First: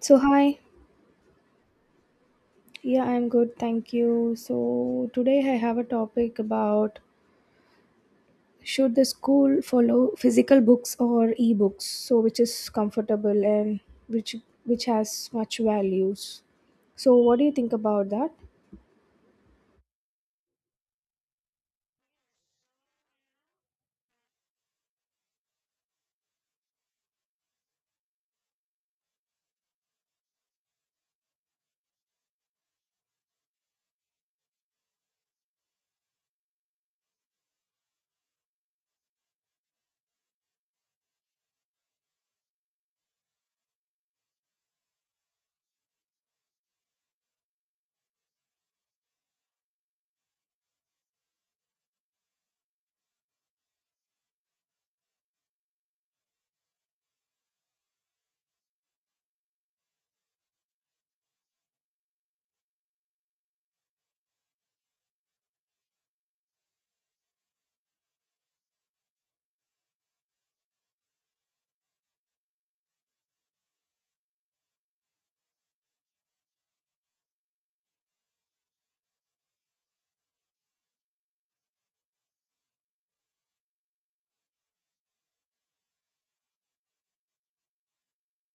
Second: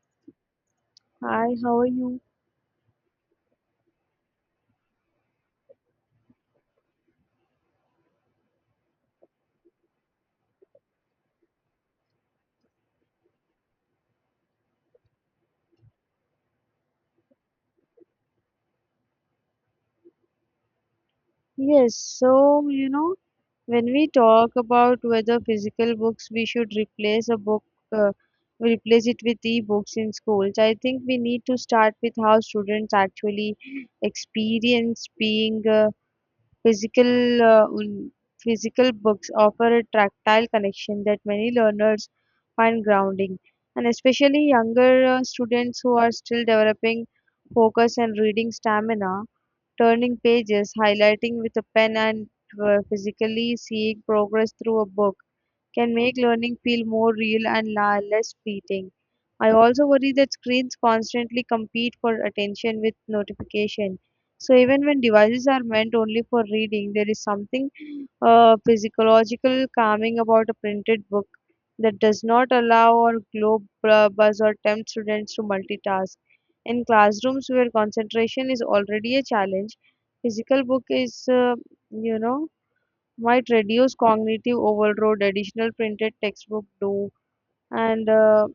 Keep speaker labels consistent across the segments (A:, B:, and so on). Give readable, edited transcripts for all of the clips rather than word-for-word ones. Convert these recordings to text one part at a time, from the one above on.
A: So, hi.
B: Hi, how are you?
A: Yeah, I'm good. Thank you. So, today I have a topic about should the school follow physical books or e-books? So, which is comfortable and which which has much values. So, what do you think about that?
B: Yes, when we talk about whether physical books we should replace a book, uh, replace it with e-books in schools, I think we need to start with how students actually experience being physical. Physical books offer a tactile connection that many learners find grounding, and especially younger students who are still developing focus and reading stamina. Turning pages, highlighting with a pen, and physically seeing progress through a book can make learning feel more real and less fleeting. I also worry that screens constantly compete for attention with notification. So even when devices are meant only for reading, there is something physiological calming about a printed book that does not allow or globe buzz or tempt students to multitask. In classrooms where concentration is already a challenge, physical book is, you know, might reduce cognitive overload additional printed textbook do and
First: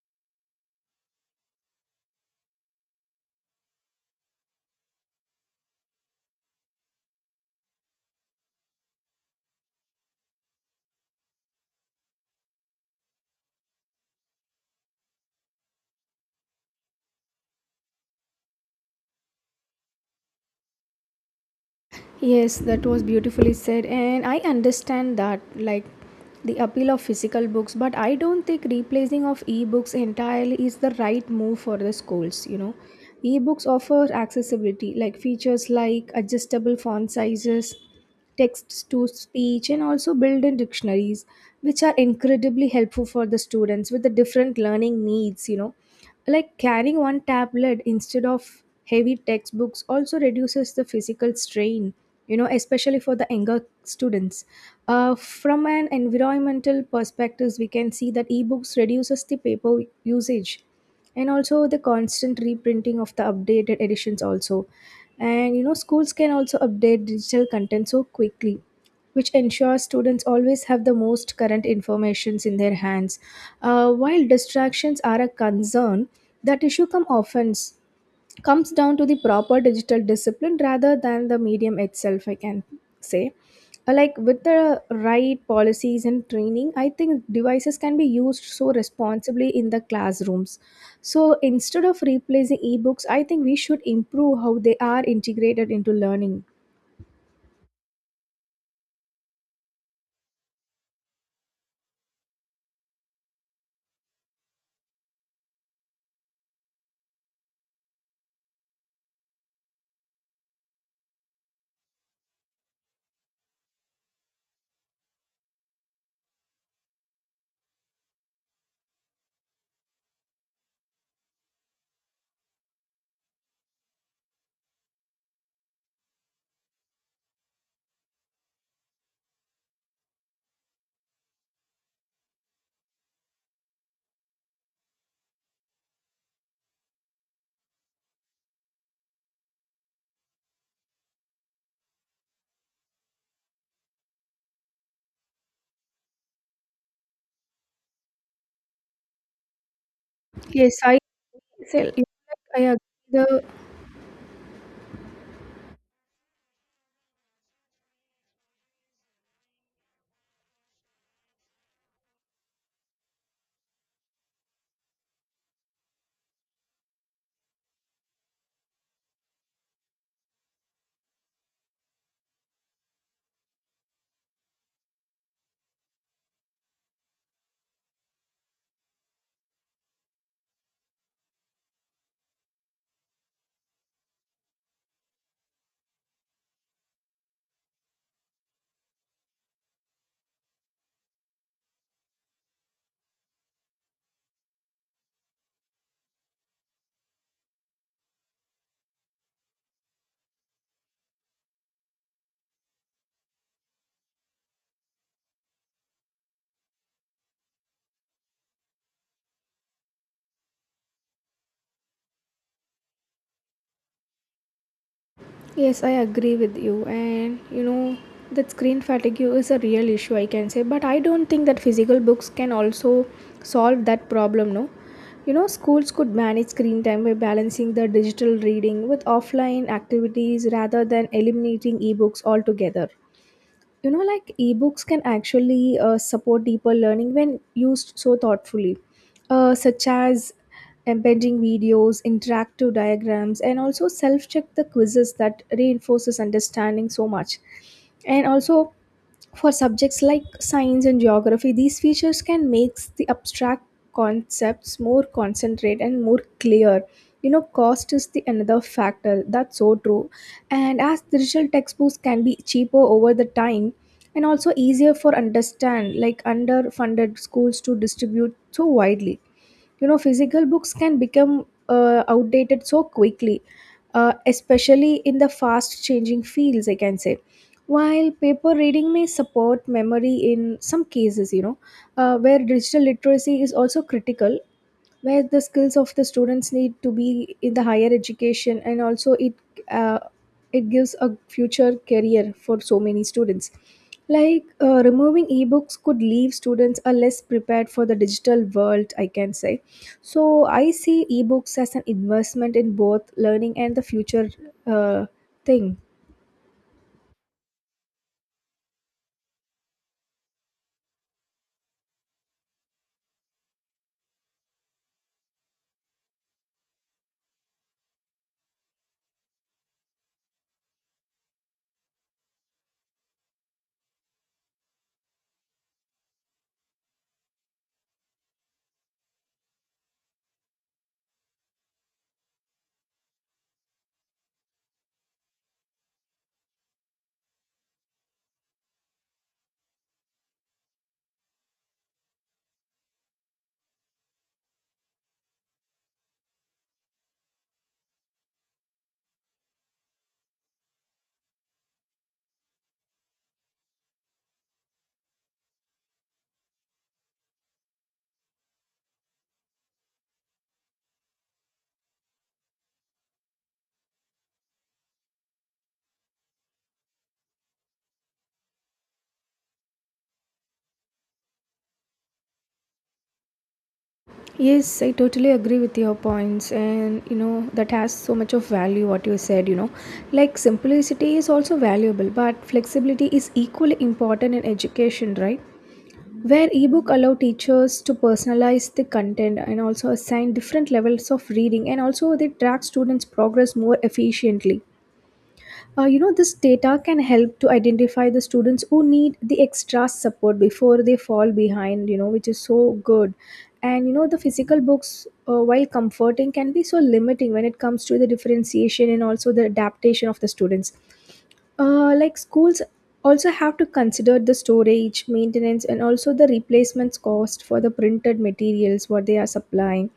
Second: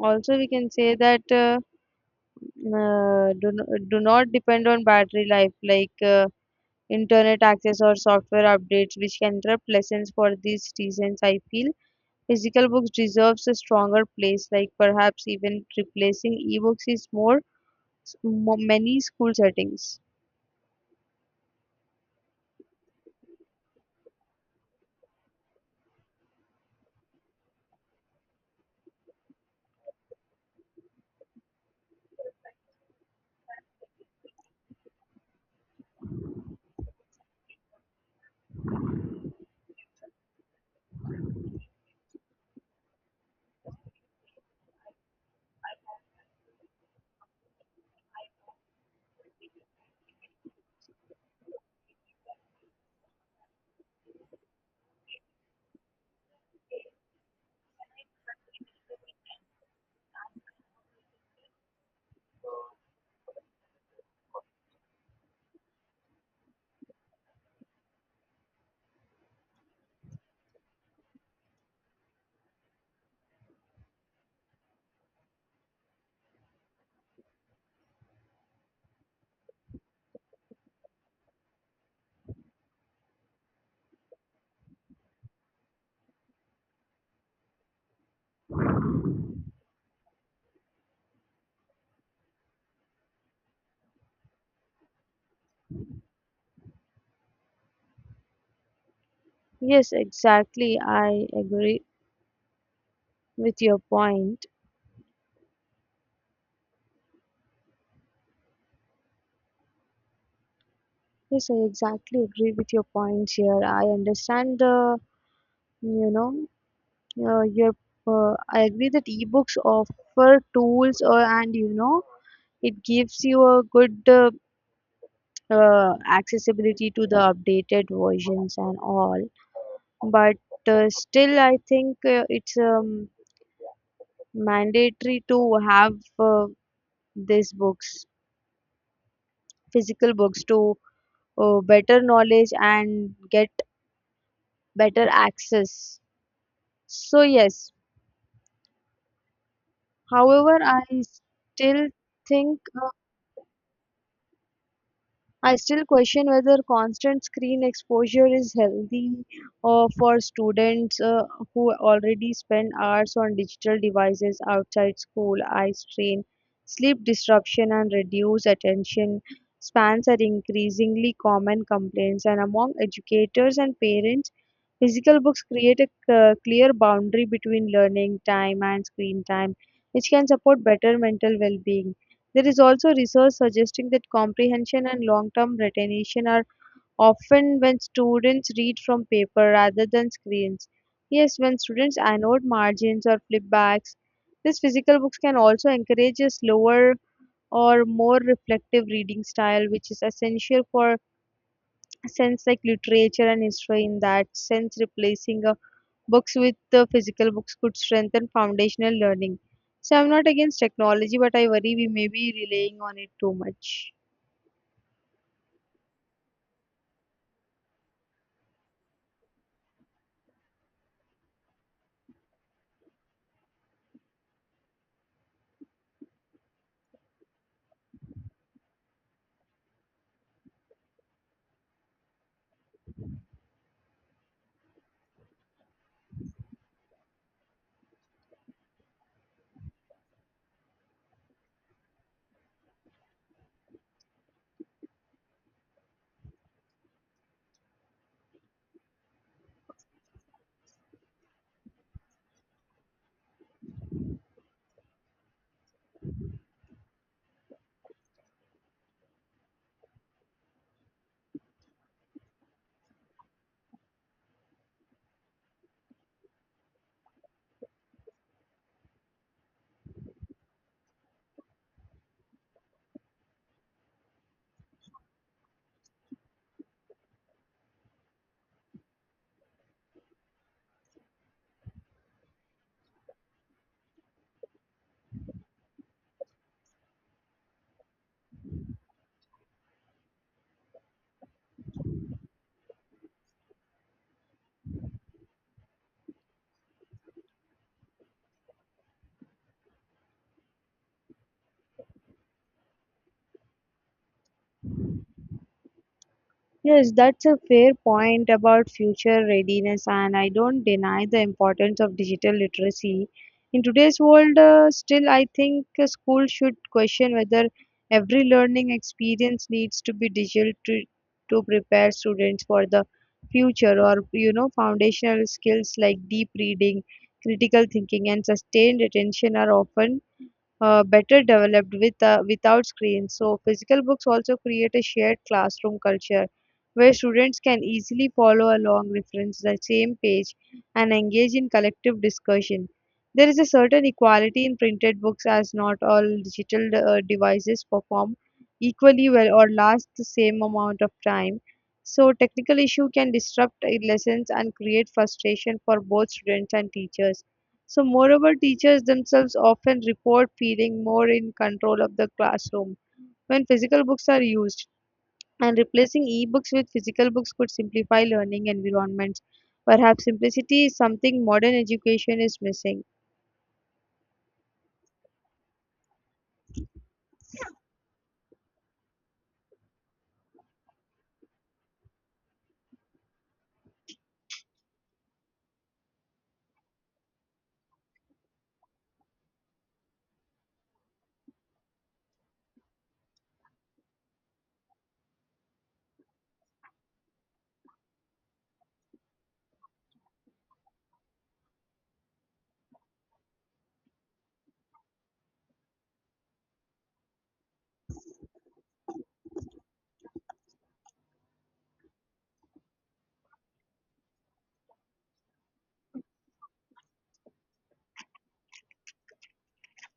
B: also we can say that do not depend on battery life like internet access or software updates which can interrupt lessons. For these reasons, I feel physical books deserves a stronger place, like perhaps even replacing ebooks is more many school settings.
A: Yes, that was beautifully said, and I understand that, like the appeal of physical books, but I don't think replacing of ebooks entirely is the right move for the schools. Ebooks offer accessibility, like features like adjustable font sizes, text to speech, and also built in dictionaries, which are incredibly helpful for the students with the different learning needs, like carrying one tablet instead of heavy textbooks also reduces the physical strain, especially for the younger students. From an environmental perspective, we can see that ebooks reduces the paper usage and also the constant reprinting of the updated editions also. And schools can also update digital content so quickly, which ensures students always have the most current informations in their hands. While distractions are a concern, that issue come often comes down to the proper digital discipline rather than the medium itself, I can say. Like with the right policies and training, I think devices can be used so responsibly in the classrooms. So instead of replacing ebooks, I think we should improve how they are integrated into learning.
B: Yes, exactly, I agree with your point. Yes, I exactly agree with your points here. I understand the, you know, uh, your, I agree that ebooks offer tools or and, it gives you a good accessibility to the updated versions and all. But still, I think it's mandatory to have these books, physical books, to better knowledge and get better access. So, yes. However,
A: Yes,
B: I
A: I so,
B: still think
A: I agree the.
B: I still question whether constant screen exposure is healthy for students who already spend hours on digital devices outside school. Eye strain, sleep disruption, and reduced attention spans are increasingly common complaints, and among educators and parents. Physical books create a clear boundary between learning time and screen time, which can support better mental well being. There is also research suggesting that comprehension and long term retention are often when students read from paper rather than screens. Yes, when students annotate margins or flipbacks, these physical books can also encourage a slower or more reflective reading style, which is essential for sense like literature and history. In that sense, replacing books with the physical books could strengthen foundational learning, so I'm not against technology, but I worry we may be relying on it too much.
A: Yes, I agree with you. And that screen fatigue is a real issue, I can say. But I don't think that physical books can also solve that problem, no? Schools could manage screen time by balancing the digital reading with offline activities rather than eliminating ebooks altogether. Like ebooks can actually support deeper learning when used so thoughtfully, such as embedding videos, interactive diagrams, and also self check the quizzes that reinforces understanding so much. And also for subjects like science and geography, these features can make the abstract concepts more concentrate and more clear. Cost is the another factor, that's so true, and as digital textbooks can be cheaper over the time and also easier for understand like underfunded schools to distribute so widely. Physical books can become outdated so quickly, especially in the fast changing fields, I can say. While paper reading may support memory in some cases, where digital literacy is also critical, where the skills of the students need to be in the higher education, and also uh, it gives a future career for so many students. Like removing ebooks could leave students are less prepared for the digital world, I can say. So I see ebooks as an investment in both learning and the future. uh, Thing.
B: Yes, that's a fair point about future readiness, and I don't deny the importance of digital literacy. In today's world, still, I think school should question whether every learning experience needs to be digital to prepare students for the future, or you know, foundational skills like deep reading, critical thinking, and sustained attention are often better developed with, without screens. So, physical books also create a shared classroom culture where students can easily follow along, reference the same page, and engage in collective discussion. There is a certain equality in printed books, as not all digital devices perform equally well or last the same amount of time. So, technical issue can disrupt lessons and create frustration for both students and teachers. So, moreover, teachers themselves often report feeling more in control of the classroom when physical books are used, and replacing e books with physical books could simplify learning environments. Perhaps simplicity is something modern education is missing.
A: Yes, I totally agree with your points, and that has so much of value what you said. Like simplicity is also valuable, but flexibility is equally important in education, right? Where ebook allow teachers to personalize the content and also assign different levels of reading, and also they track students' progress more efficiently. This data can help to identify the students who need the extra support before they fall behind, which is so good. And the physical books, while comforting, can be so limiting when it comes to the differentiation and also the adaptation of the students. Like schools also have to consider the storage, maintenance, and also the replacements cost for the printed materials what they are supplying.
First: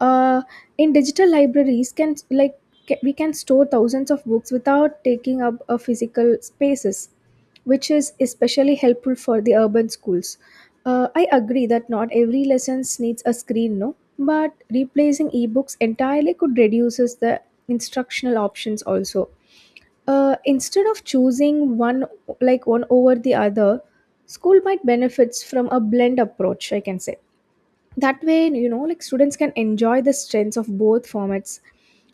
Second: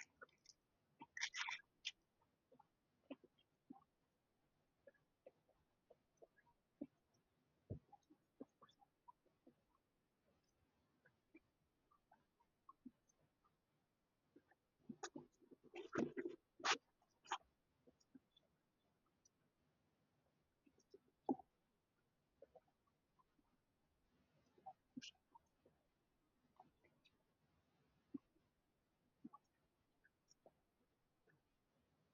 A: uh, in digital libraries we can store thousands of books without taking up a physical spaces, which is especially helpful for the urban schools. I agree that not every lessons needs a screen, no, but replacing ebooks entirely could reduces the instructional options also. Instead of choosing one over the other, school might benefits from a blend approach, I can say. That way, like students can enjoy the strengths of both formats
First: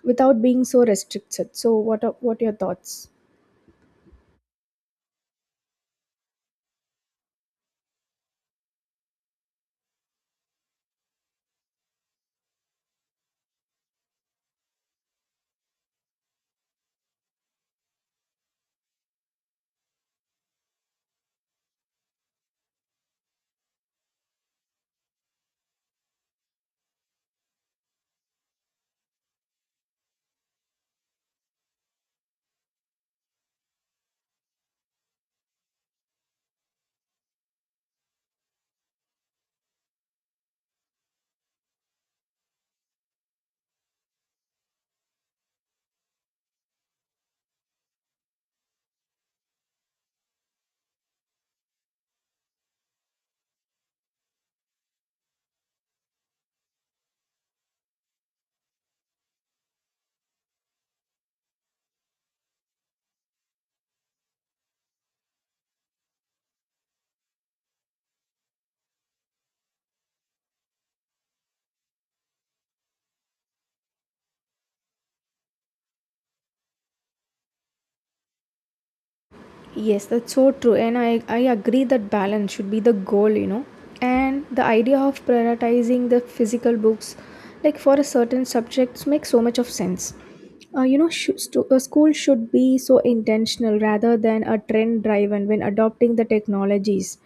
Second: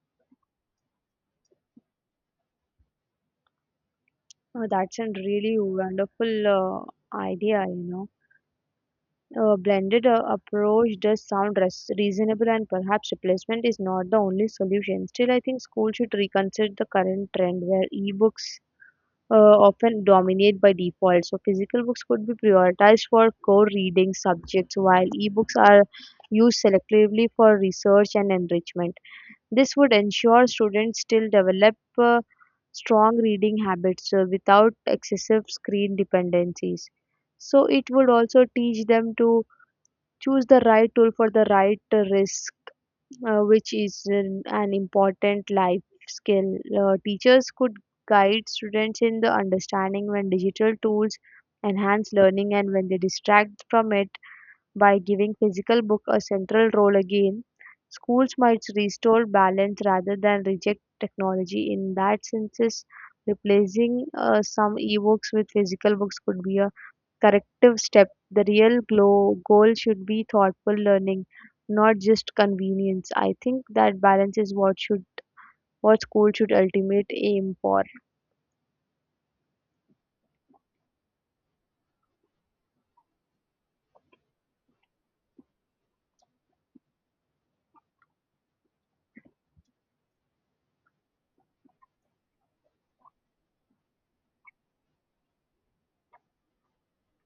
A: without being so restricted. So what are your thoughts?
B: Oh, that's a really wonderful idea, you know. A blended approach does sound reasonable, and perhaps replacement is not the only solution. Still, I think school should reconsider the current trend where e-books uh, often dominate by default. So, physical books could be prioritized for core reading subjects, while ebooks are used selectively for research and enrichment. This would ensure students still develop uh, strong reading habits without excessive screen dependencies. So, it would also teach them to choose the right tool for the right risk, which is an important life skill. Teachers could guide students in the understanding when digital tools enhance learning and when they distract from it by giving physical book a central role again. Schools might restore balance rather than reject technology in that sense. Replacing some ebooks with physical books could be a corrective step, the real goal should be thoughtful learning, not just convenience. I think that balance is what should what school should ultimate aim for.
A: Yes, that's so true. And I agree that balance should be the goal. And the idea of prioritizing the physical books, like for a certain subjects, makes so much of sense. School should be so intentional rather than a trend driven when adopting the technologies.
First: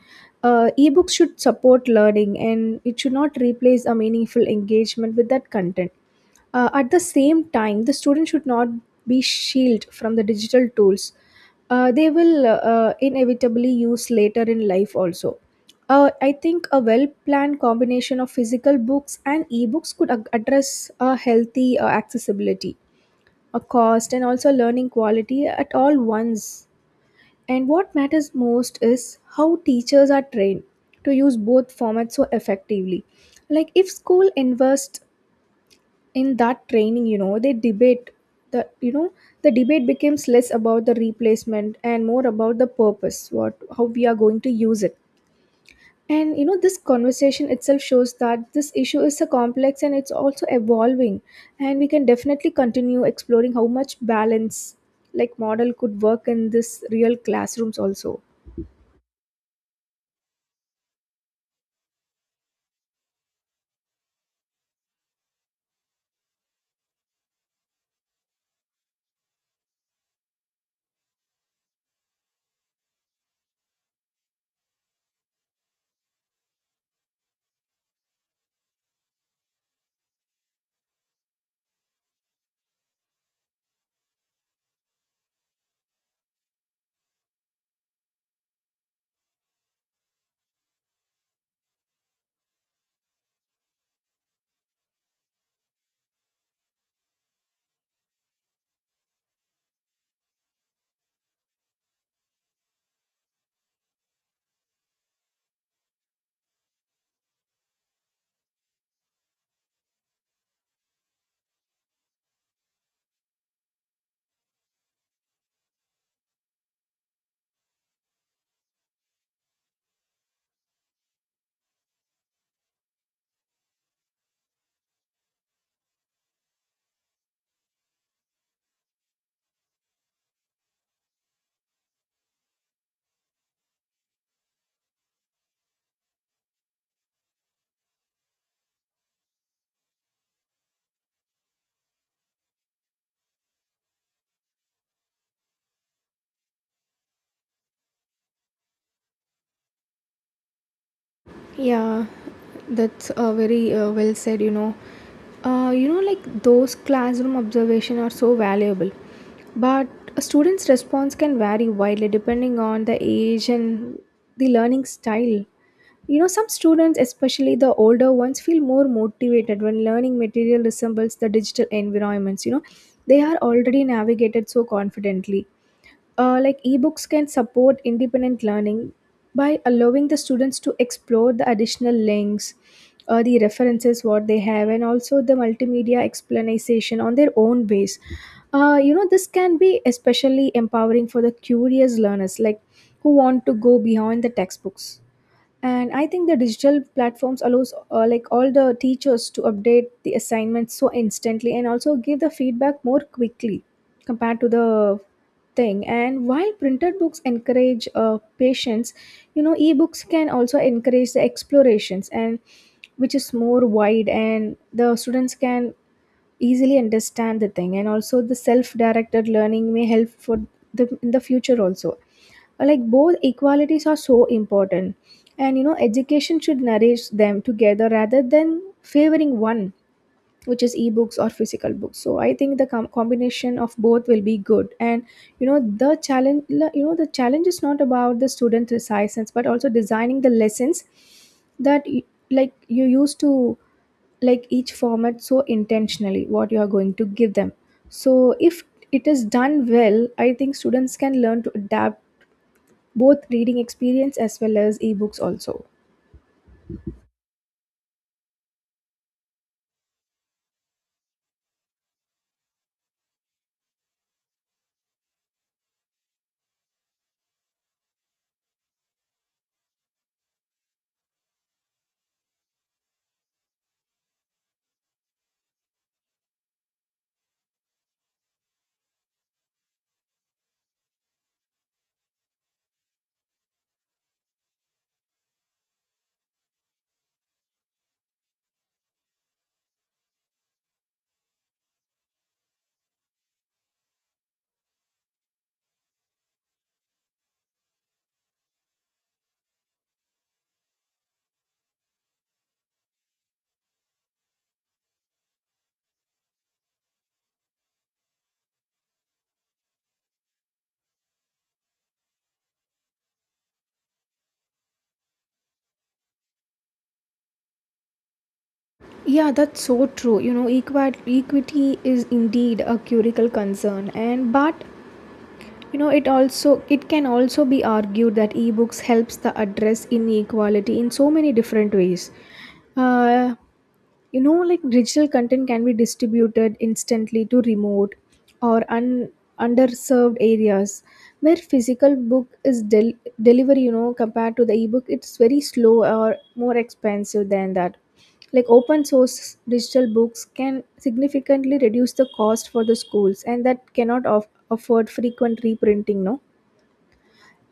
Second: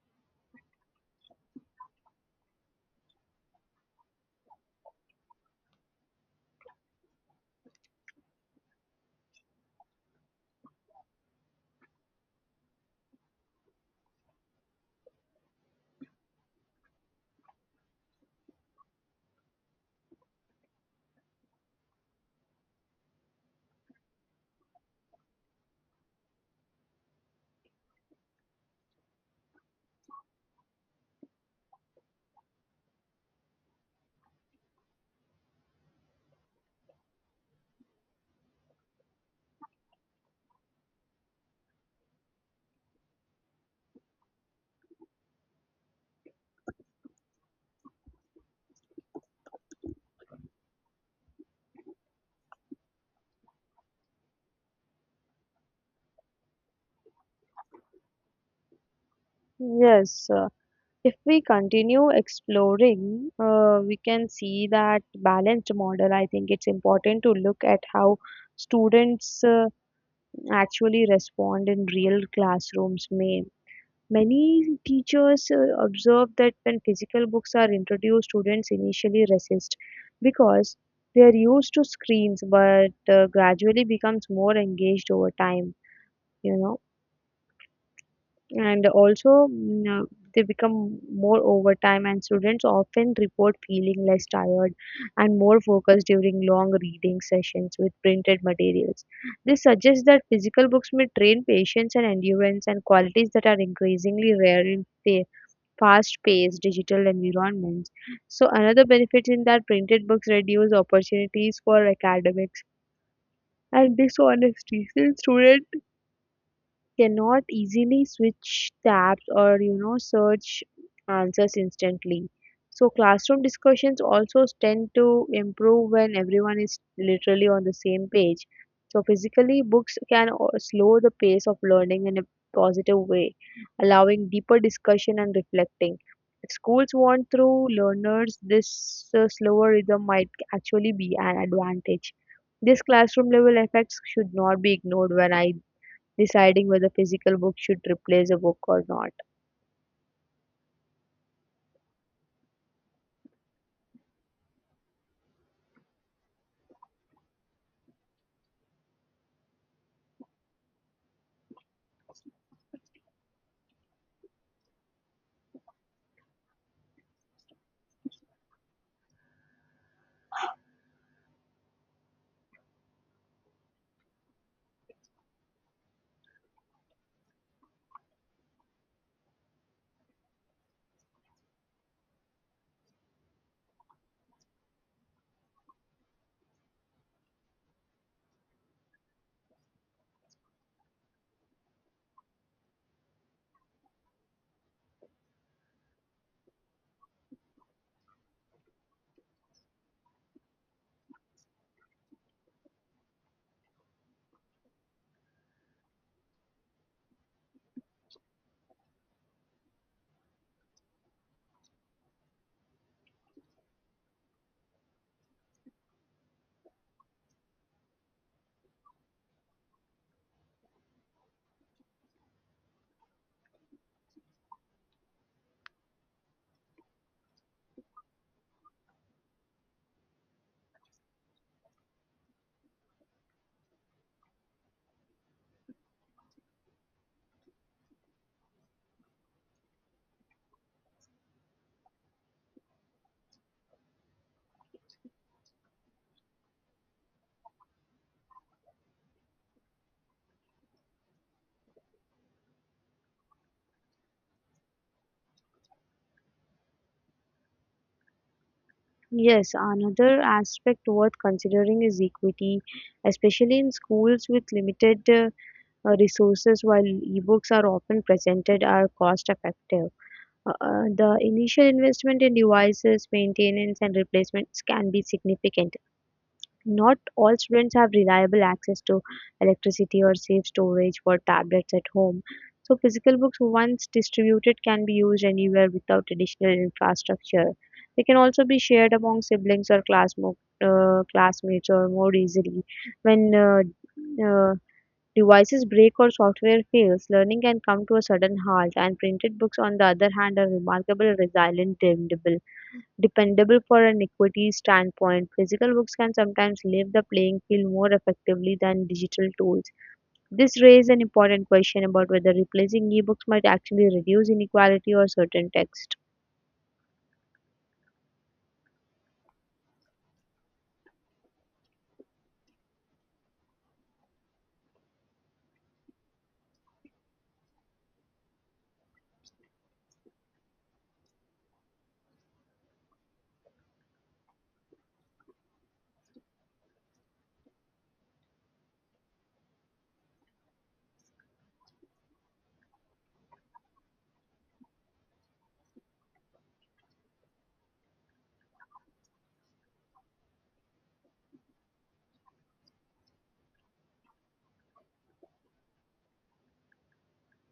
A: Ebooks should support learning and it should not replace a meaningful engagement with that content. At the same time, the student should not be shielded from the digital tools. They will inevitably use later in life also. I think a well planned combination of physical books and ebooks could address a healthy accessibility, a cost, and also learning quality at all once. And what matters most is how teachers are trained to use both formats so effectively. Like if school invests in that training, the you know the debate becomes less about the replacement and more about the purpose, what how we are going to use it. And this conversation itself shows that this issue is a complex and it's also evolving. And we can definitely continue exploring how much balance like model could work in this real classrooms also.
B: Yes, if we continue exploring, we can see that balanced model. I think it's important to look at how students actually respond in real classrooms. May Many teachers observe that when physical books are introduced, students initially resist because they are used to screens, but gradually becomes more engaged over time, you know, and also they become more over time, and students often report feeling less tired and more focused during long reading sessions with printed materials. This suggests that physical books may train patience and endurance and qualities that are increasingly rare in the fast-paced digital environments. So another benefit in that printed books reduce opportunities for academics and dishonesty. Since students cannot easily switch tabs or you know search answers instantly, so classroom discussions also tend to improve when everyone is literally on the same page, so physically books can slow the pace of learning in a positive way, allowing deeper discussion and reflecting. If schools want through learners, this slower rhythm might actually be an advantage. This classroom level effects should not be ignored when I deciding whether physical books should replace a book or not.
A: Yeah, that's very well said. Like those classroom observation are so valuable, but a student's response can vary widely depending on the age and the learning style. Some students, especially the older ones, feel more motivated when learning material resembles the digital environments. They are already navigated so confidently. Like ebooks can support independent learning by allowing the students to explore the additional links, the references what they have and also the multimedia explanation on their own base. This can be especially empowering for the curious learners like who want to go beyond the textbooks. And I think the digital platforms allows like all the teachers to update the assignments so instantly and also give the feedback more quickly compared to the thing. And while printed books encourage patience, ebooks can also encourage the explorations and which is more wide, and the students can easily understand the thing. And also the self-directed learning may help for the in the future also. Like both equalities are so important, and education should nourish them together rather than favoring one, which is ebooks or physical books. So I think the combination of both will be good. And the challenge is not about the student resistance but also designing the lessons that like you used to like each format so intentionally, what you are going to give them. So if it is done well, I think students can learn to adapt both reading experience as well as ebooks also.
B: Yes, another aspect worth considering is equity, especially in schools with limited resources. While ebooks are often presented are cost effective, the initial investment in devices, maintenance, and replacements can be significant. Not all students have reliable access to electricity or safe storage for tablets at home. So, physical books, once distributed, can be used anywhere without additional infrastructure. They can also be shared among siblings or classmates or more easily. When devices break or software fails, learning can come to a sudden halt, and printed books, on the other hand, are remarkable, resilient, dependable. Dependable for an equity standpoint, physical books can sometimes leave the playing field more effectively than digital tools. This raises an important question about whether replacing ebooks might actually reduce inequality or certain texts.
A: Yeah, that's so true. Equity is indeed a curical concern, and but it can also be argued that ebooks helps the address inequality in so many different ways. Uh, like digital content can be distributed instantly to remote or underserved areas, where physical book is delivery, compared to the ebook it's very slow or more expensive than that. Like open source digital books can significantly reduce the cost for the schools and that cannot afford frequent reprinting, no.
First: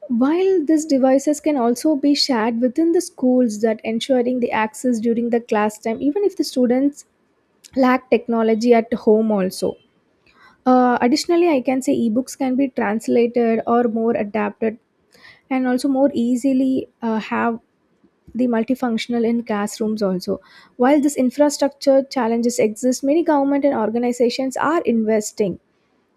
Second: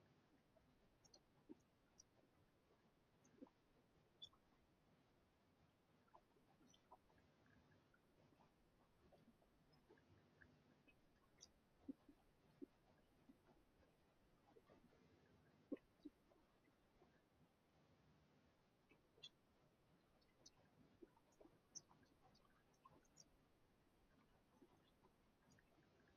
A: While these devices can also be shared within the schools, that ensuring the access during the class time, even if the students lack technology at home also. Additionally, I can say ebooks can be translated or more adapted and also more easily have the multifunctional in classrooms also. While this infrastructure challenges exist, many government and organizations are investing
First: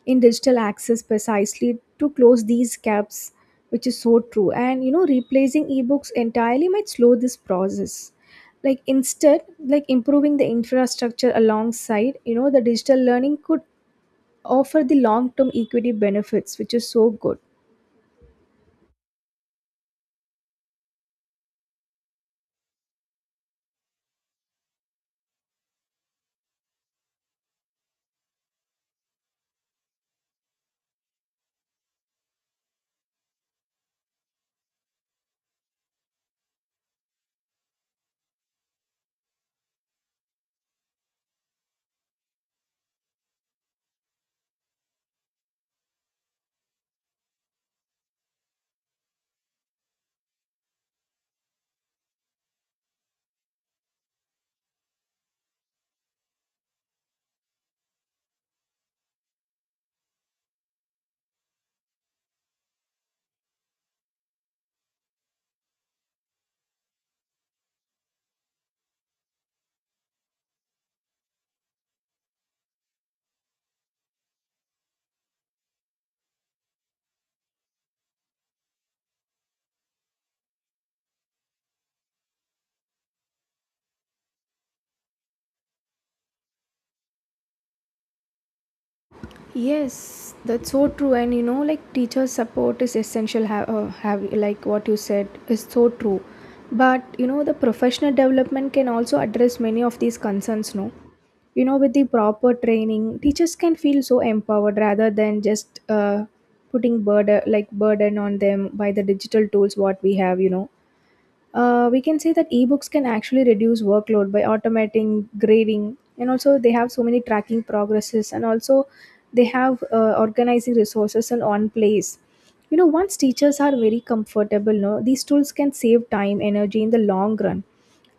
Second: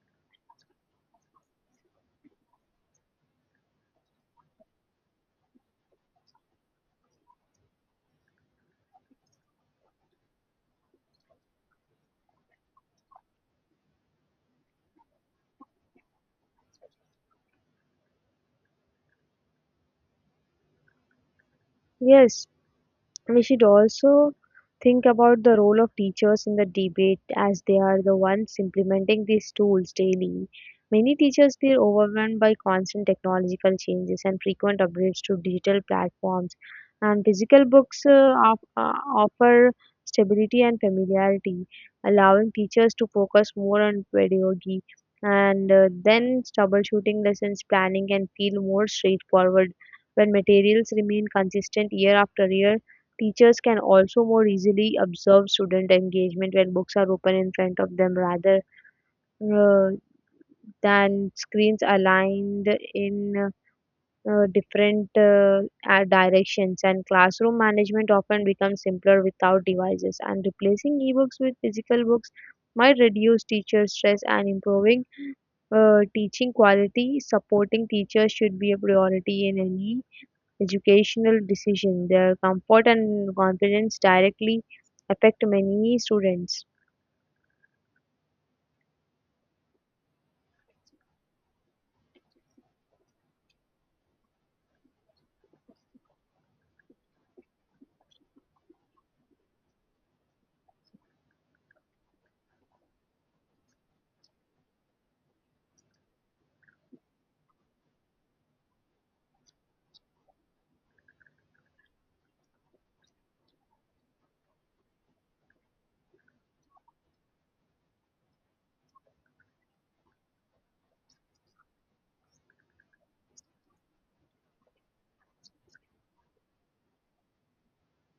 A: in digital access precisely to close these gaps, which is so true. And replacing ebooks entirely might slow this process, like instead like improving the infrastructure alongside, the digital learning could offer the long term equity benefits, which is so good.
B: Yes, we should also think about the role of teachers in the debate, as they are the ones implementing these tools daily. Many teachers feel overwhelmed by constant technological changes and frequent upgrades to digital platforms, and physical books offer stability and familiarity, allowing teachers to focus more on pedagogy and then troubleshooting lessons planning and feel more straightforward when materials remain consistent year after year. Teachers can also more easily observe student engagement when books are open in front of them rather uh, than screens aligned in different directions. And classroom management often becomes simpler without devices. And replacing ebooks with physical books might reduce teacher stress and improving teaching quality. Supporting teachers should be a priority in any educational decision. Their comfort and confidence directly affect many students.
A: Yes, that's so true. And like teacher support is essential. Have like what you said is so true. But the professional development can also address many of these concerns. No, with the proper training, teachers can feel so empowered rather than just putting burden on them by the digital tools what we have. We can say that ebooks can actually reduce workload by automating grading, and also they have so many tracking progresses, and also they have organizing resources in one place. You know, once teachers are very comfortable, no, these tools can save time, energy in the long run.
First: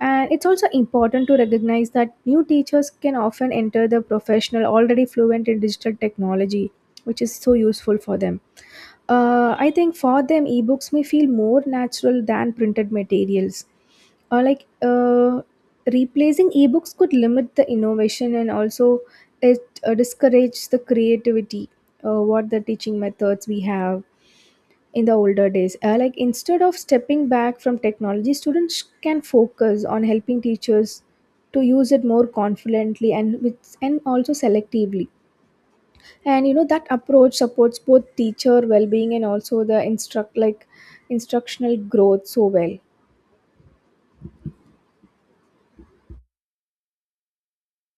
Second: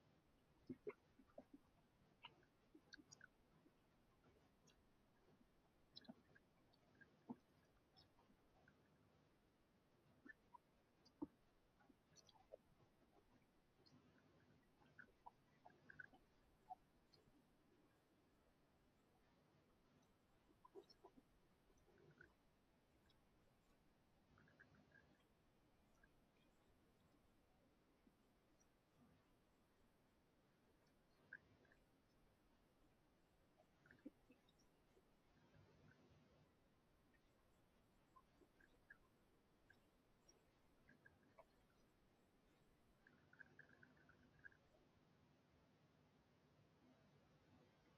A: And it's also important to recognize that new teachers can often enter the professional already fluent in digital technology, which is so useful for them. I think for them, ebooks may feel more natural than printed materials. Or like replacing ebooks could limit the innovation, and also it discourages the creativity. What the teaching methods we have in the older days. Like instead of stepping back from technology, students can focus on helping teachers to use it more confidently and with and also selectively. And you know that approach supports both teacher well-being and also the instructional growth so well.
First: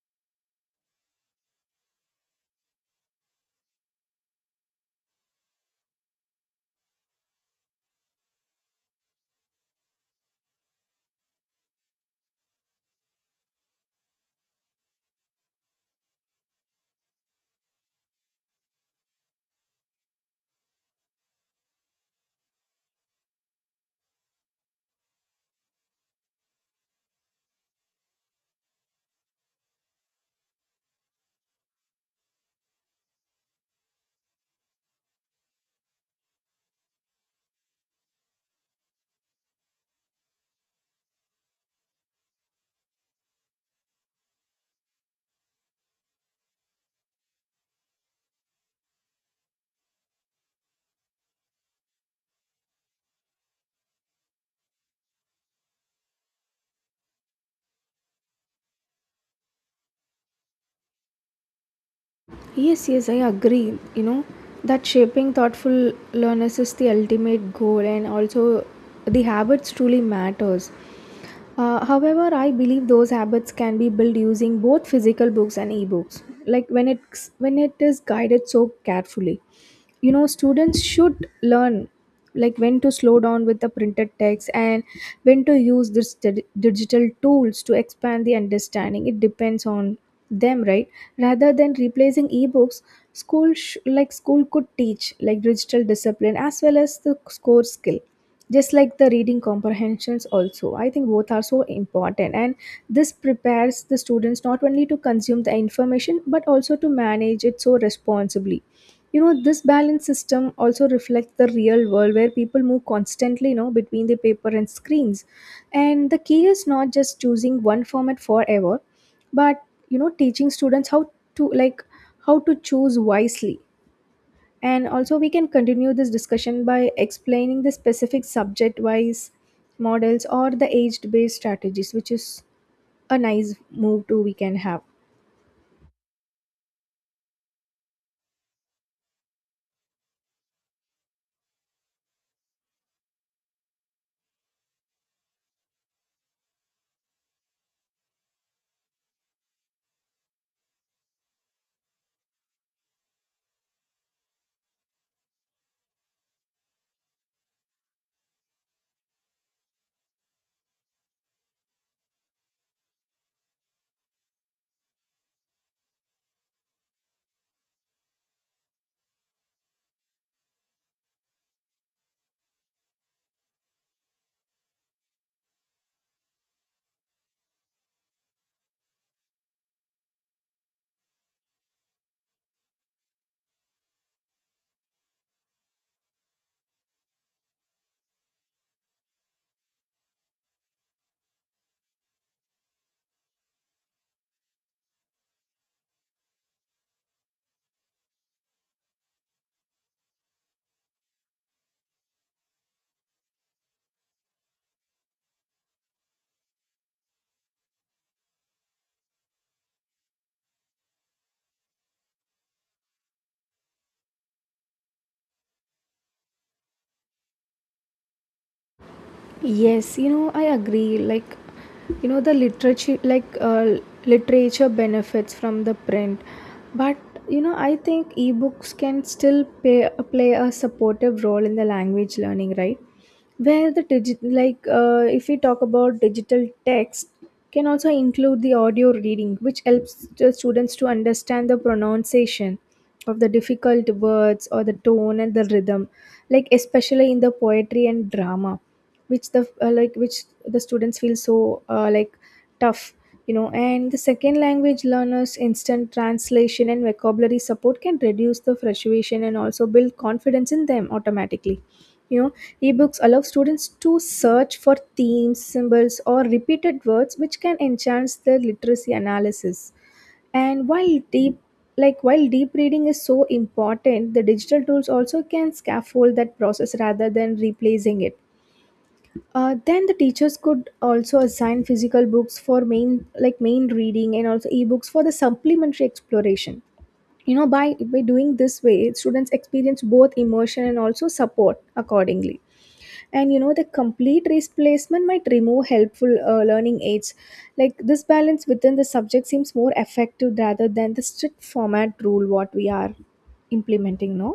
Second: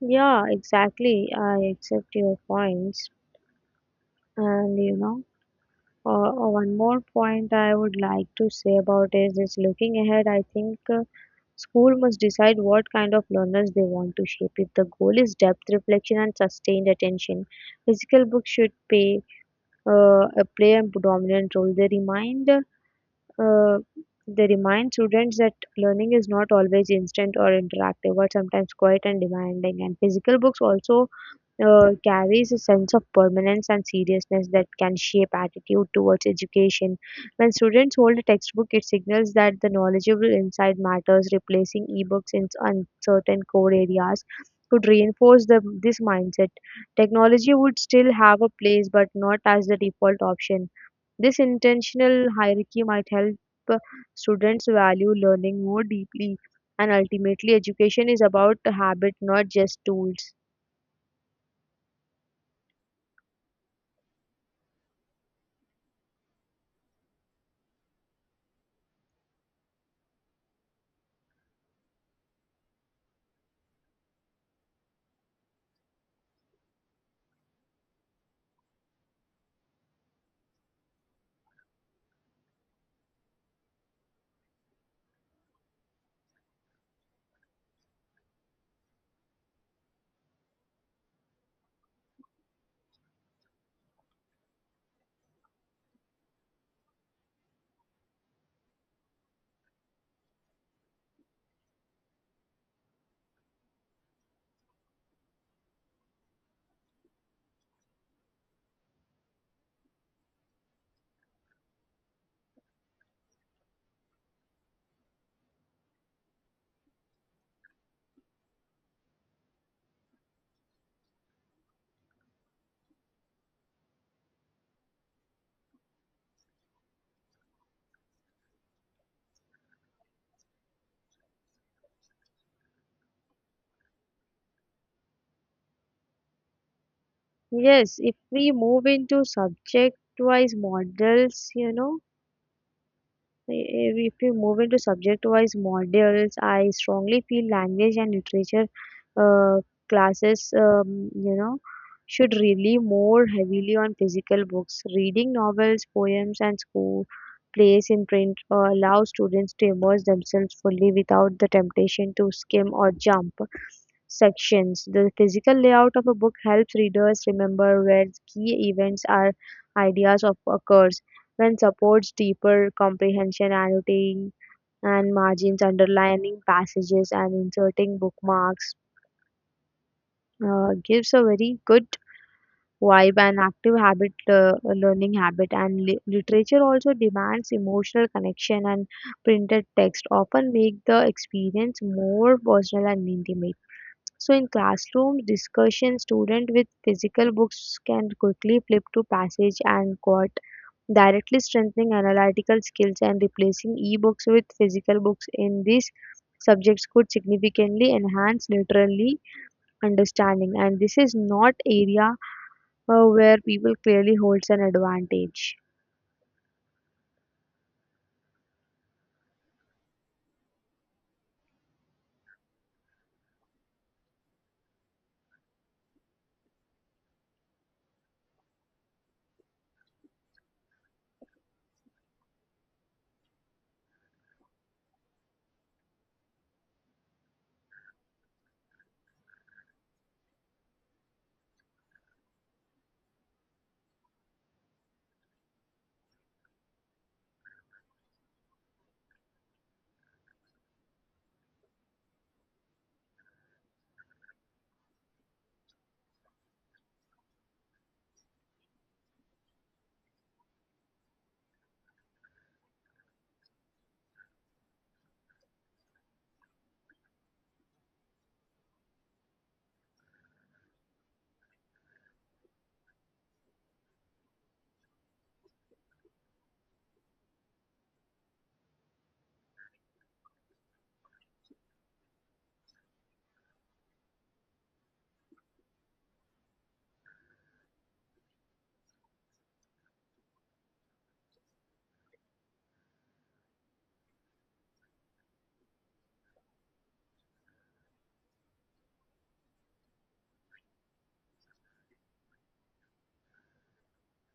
B: Yeah, exactly. I accept your points. And you know, one more point I would like to say about is looking ahead. I think school must decide what kind of learners they want to shape. If the goal is depth, reflection, and sustained attention, physical books should pay uh, play a predominant role. Uh, they remind students that learning is not always instant or interactive, but sometimes quiet and demanding. And physical books also carries a sense of permanence and seriousness that can shape attitude towards education. When students hold a textbook, it signals that the knowledgeable inside matters, replacing ebooks in uncertain core areas. Could reinforce the, this mindset. Technology would still have a place, but not as the default option. This intentional hierarchy might help uh, students value learning more deeply, and ultimately, education is about the habit, not just tools.
A: Yes, yes, I agree, you know, that shaping thoughtful learners is the ultimate goal, and also the habits truly matters. However, I believe those habits can be built using both physical books and ebooks, like when it is guided so carefully. You know, students should learn like when to slow down with the printed text and when to use this digital tools to expand the understanding. It depends on them, right? Rather than replacing ebooks, school could teach like digital discipline as well as the core skill, just like the reading comprehensions also. I think both are so important, and this prepares the students not only to consume the information but also to manage it so responsibly. You know, this balance system also reflects the real world, where people move constantly, you know, between the paper and screens. And the key is not just choosing one format forever, but, you know, teaching students how to how to choose wisely. And also we can continue this discussion by explaining the specific subject wise models or the age based strategies, which is a nice move too we can have.
B: Yes, if we move into subject wise models, you know. If we move into subject-wise modules, I strongly feel language and literature uh, classes, should rely more heavily on physical books. Reading novels, poems, and school plays in print allow students to immerse themselves fully without the temptation to skim or jump sections. The physical layout of a book helps readers remember where key events or ideas of occurs. When supports deeper comprehension, annotating and margins, underlining passages, and inserting bookmarks. Gives a very good vibe and active habit, learning habit. And literature also demands emotional connection, and printed text often make the experience more personal and intimate. So in classroom discussion, student with physical books can quickly flip to passage and quote, directly strengthening analytical skills and replacing e-books with physical books in these subjects could significantly enhance literary understanding. And this is not area where people clearly holds an advantage.
A: Yes, you know, I agree. You know, the literature, like, uh, literature benefits from the print, but, you know, I think ebooks can still play a supportive role in the language learning, right? Where the if we talk about digital text, can also include the audio reading, which helps the students to understand the pronunciation of the difficult words or the tone and the rhythm, like especially in the poetry and drama, which the which the students feel so tough. You know, and the second language learners, instant translation and vocabulary support can reduce the frustration and also build confidence in them automatically. You know, ebooks allow students to search for themes, symbols, or repeated words, which can enhance their literacy analysis. And while deep reading is so important, the digital tools also can scaffold that process rather than replacing it. Then the teachers could also assign physical books for main reading and also ebooks for the supplementary exploration. You know, by doing this way, students experience both immersion and also support accordingly. And you know the complete replacement might remove helpful learning aids, like this balance within the subject seems more effective rather than the strict format rule what we are implementing, no.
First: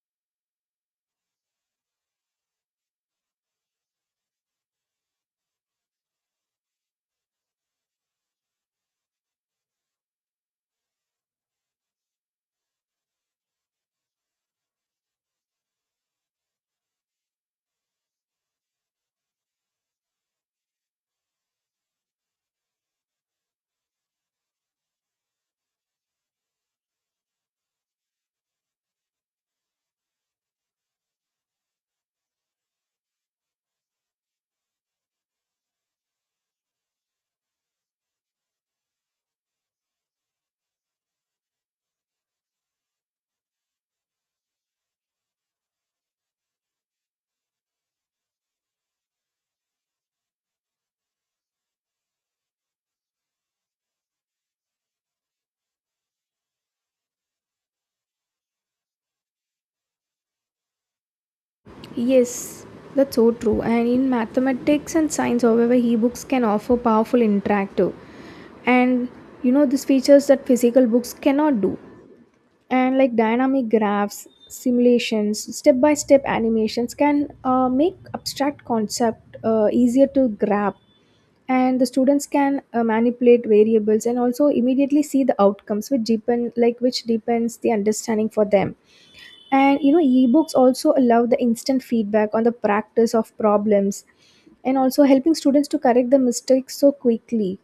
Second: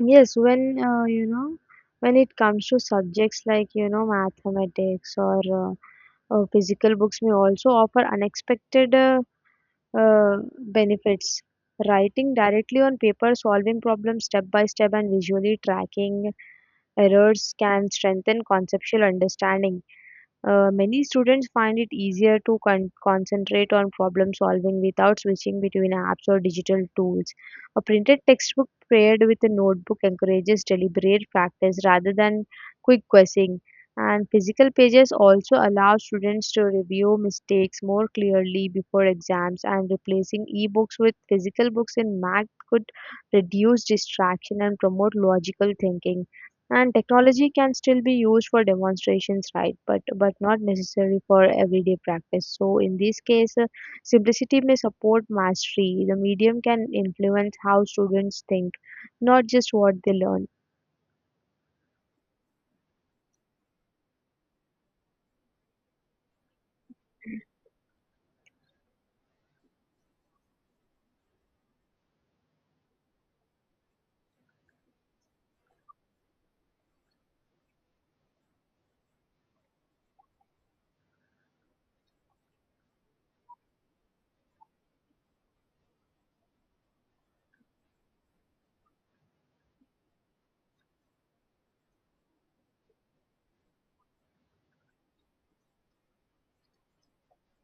B: Yes, when when it comes to subjects like you know mathematics or physical books may also offer unexpected benefits. Writing directly on paper, solving problems step by step, and visually tracking errors can strengthen conceptual understanding. Uh, many students find it easier to concentrate on problem solving without switching between apps or digital tools. A printed textbook paired with a notebook encourages deliberate practice rather than quick guessing. And physical pages also allow students to review mistakes more clearly before exams, and replacing ebooks with physical books in math could reduce distraction and promote logical thinking. And technology can still be used for demonstrations, right? But not necessary for everyday practice. So in this case, simplicity may support mastery. The medium can influence how students think, not just what they learn.
A: Yes, that's so true. And in mathematics and science, however, e-books can offer powerful interactive and, you know, these features that physical books cannot do. And like dynamic graphs, simulations, step-by-step animations can make abstract concept easier to grab. And the students can manipulate variables and also immediately see the outcomes, which deepens the understanding for them. And you know ebooks also allow the instant feedback on the practice of problems, and also helping students to correct the mistakes so quickly,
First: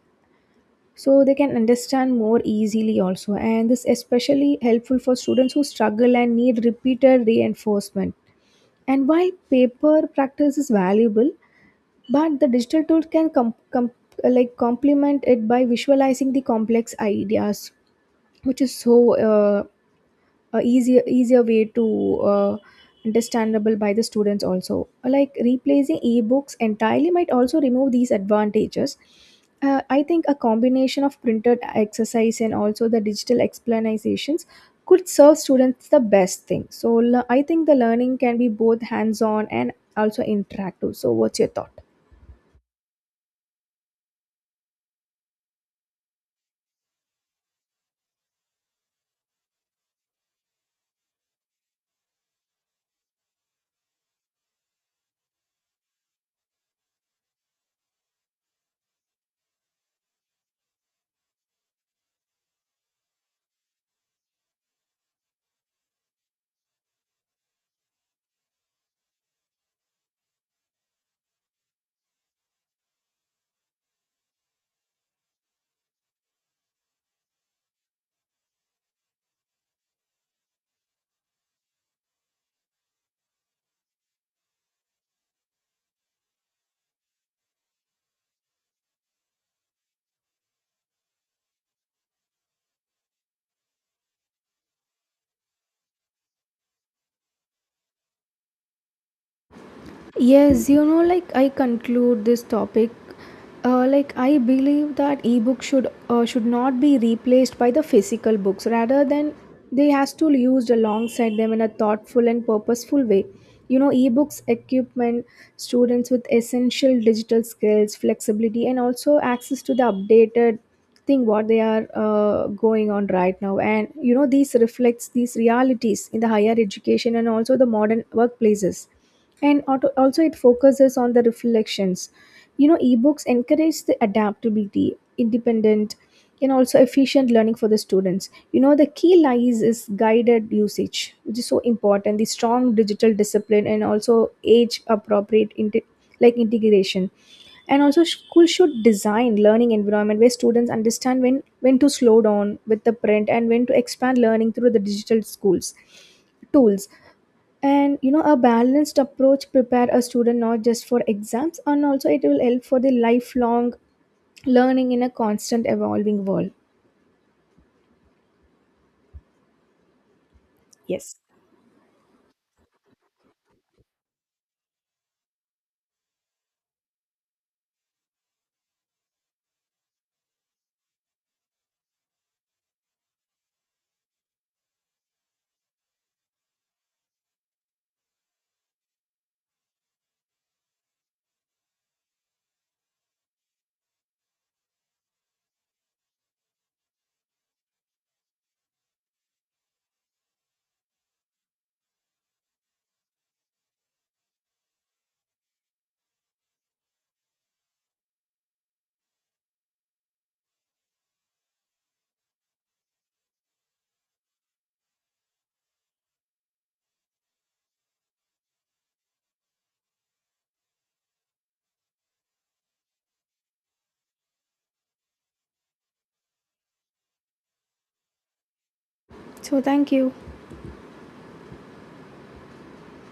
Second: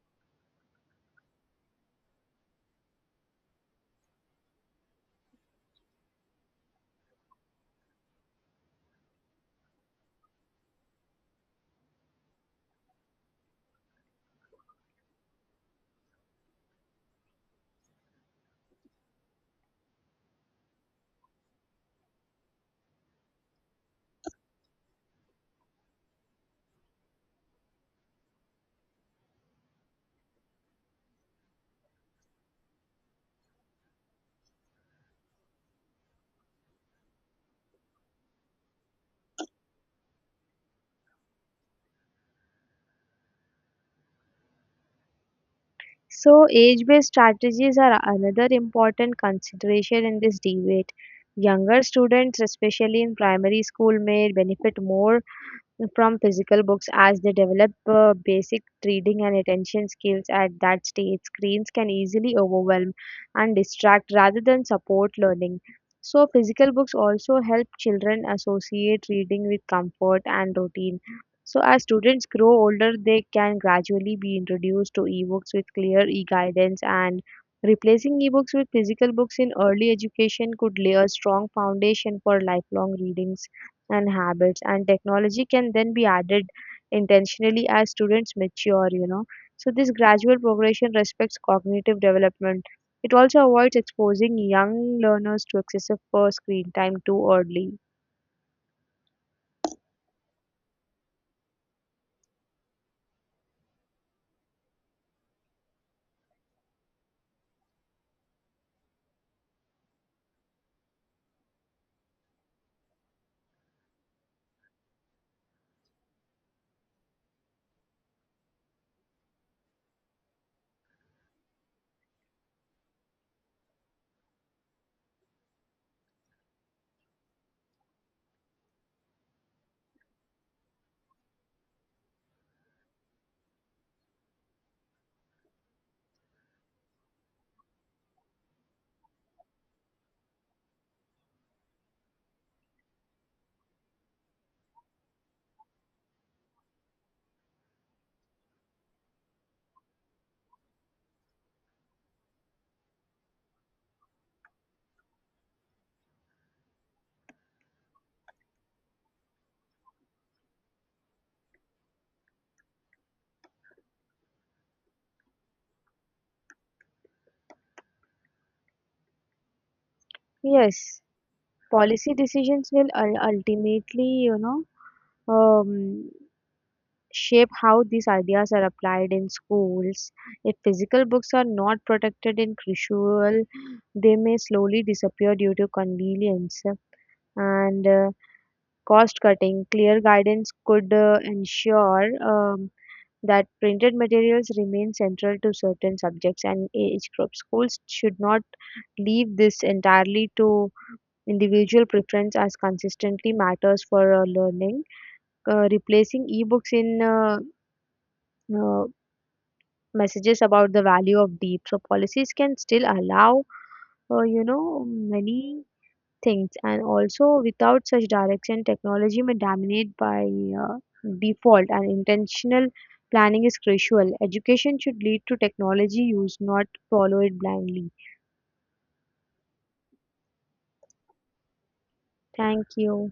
A: so they can understand more easily also. And this especially helpful for students who struggle and need repeated reinforcement. And while paper practice is valuable, but the digital tool can complement it by visualizing the complex ideas, which is so easier way to uh, understandable by the students also. Like replacing ebooks entirely might also remove these advantages. I think a combination of printed exercise and also the digital explanations could serve students the best thing. So I think the learning can be both hands on and also interactive. So what's your thought?
B: So age-based strategies are another important consideration in this debate. Younger students, especially in primary school, may benefit more from physical books, as they develop basic reading and attention skills. At that stage screens can easily overwhelm and distract rather than support learning, so physical books also help children associate reading with comfort and routine. So as students grow older, they can gradually be introduced to ebooks with clear e-guidance, and replacing ebooks with physical books in early education could lay a strong foundation for lifelong readings and habits, and technology can then be added intentionally as students mature, you know. So this gradual progression respects cognitive development. It also avoids exposing young learners to excessive screen time too early.
A: Yes, you know, like I conclude this topic, I believe that ebook should not be replaced by the physical books. Rather than they has to used alongside them in a thoughtful and purposeful way. You know, ebooks equipment students with essential digital skills, flexibility, and also access to the updated thing what they are going on right now. And you know, these reflects these realities in the higher education and also the modern workplaces. And also it focuses on the reflections. You know, ebooks encourage the adaptability, independent, and also efficient learning for the students. You know, the key lies is guided usage, which is so important: the strong digital discipline and also age appropriate integration. And also school should design learning environment where students understand when to slow down with the print and when to expand learning through the digital schools tools. And you know a balanced approach prepare a student not just for exams, and also it will help for the lifelong learning in a constant evolving world.
B: Yes,
A: Yes,
B: policy decisions will ultimately, um, shape how these ideas are applied in schools. If physical books are not protected in crucial, they may slowly disappear due to convenience and cost cutting. Clear guidance could ensure that printed materials remain central to certain subjects and age groups. Schools should not leave this entirely to individual preference as consistently matters for learning. Replacing ebooks in uh, messages about the value of deep. So policies can still allow, many things, and also without such direction technology may dominate by uh, default, and intentional planning is crucial. Education should lead to technology use, not follow it blindly.
A: so thank you.
B: Thank you.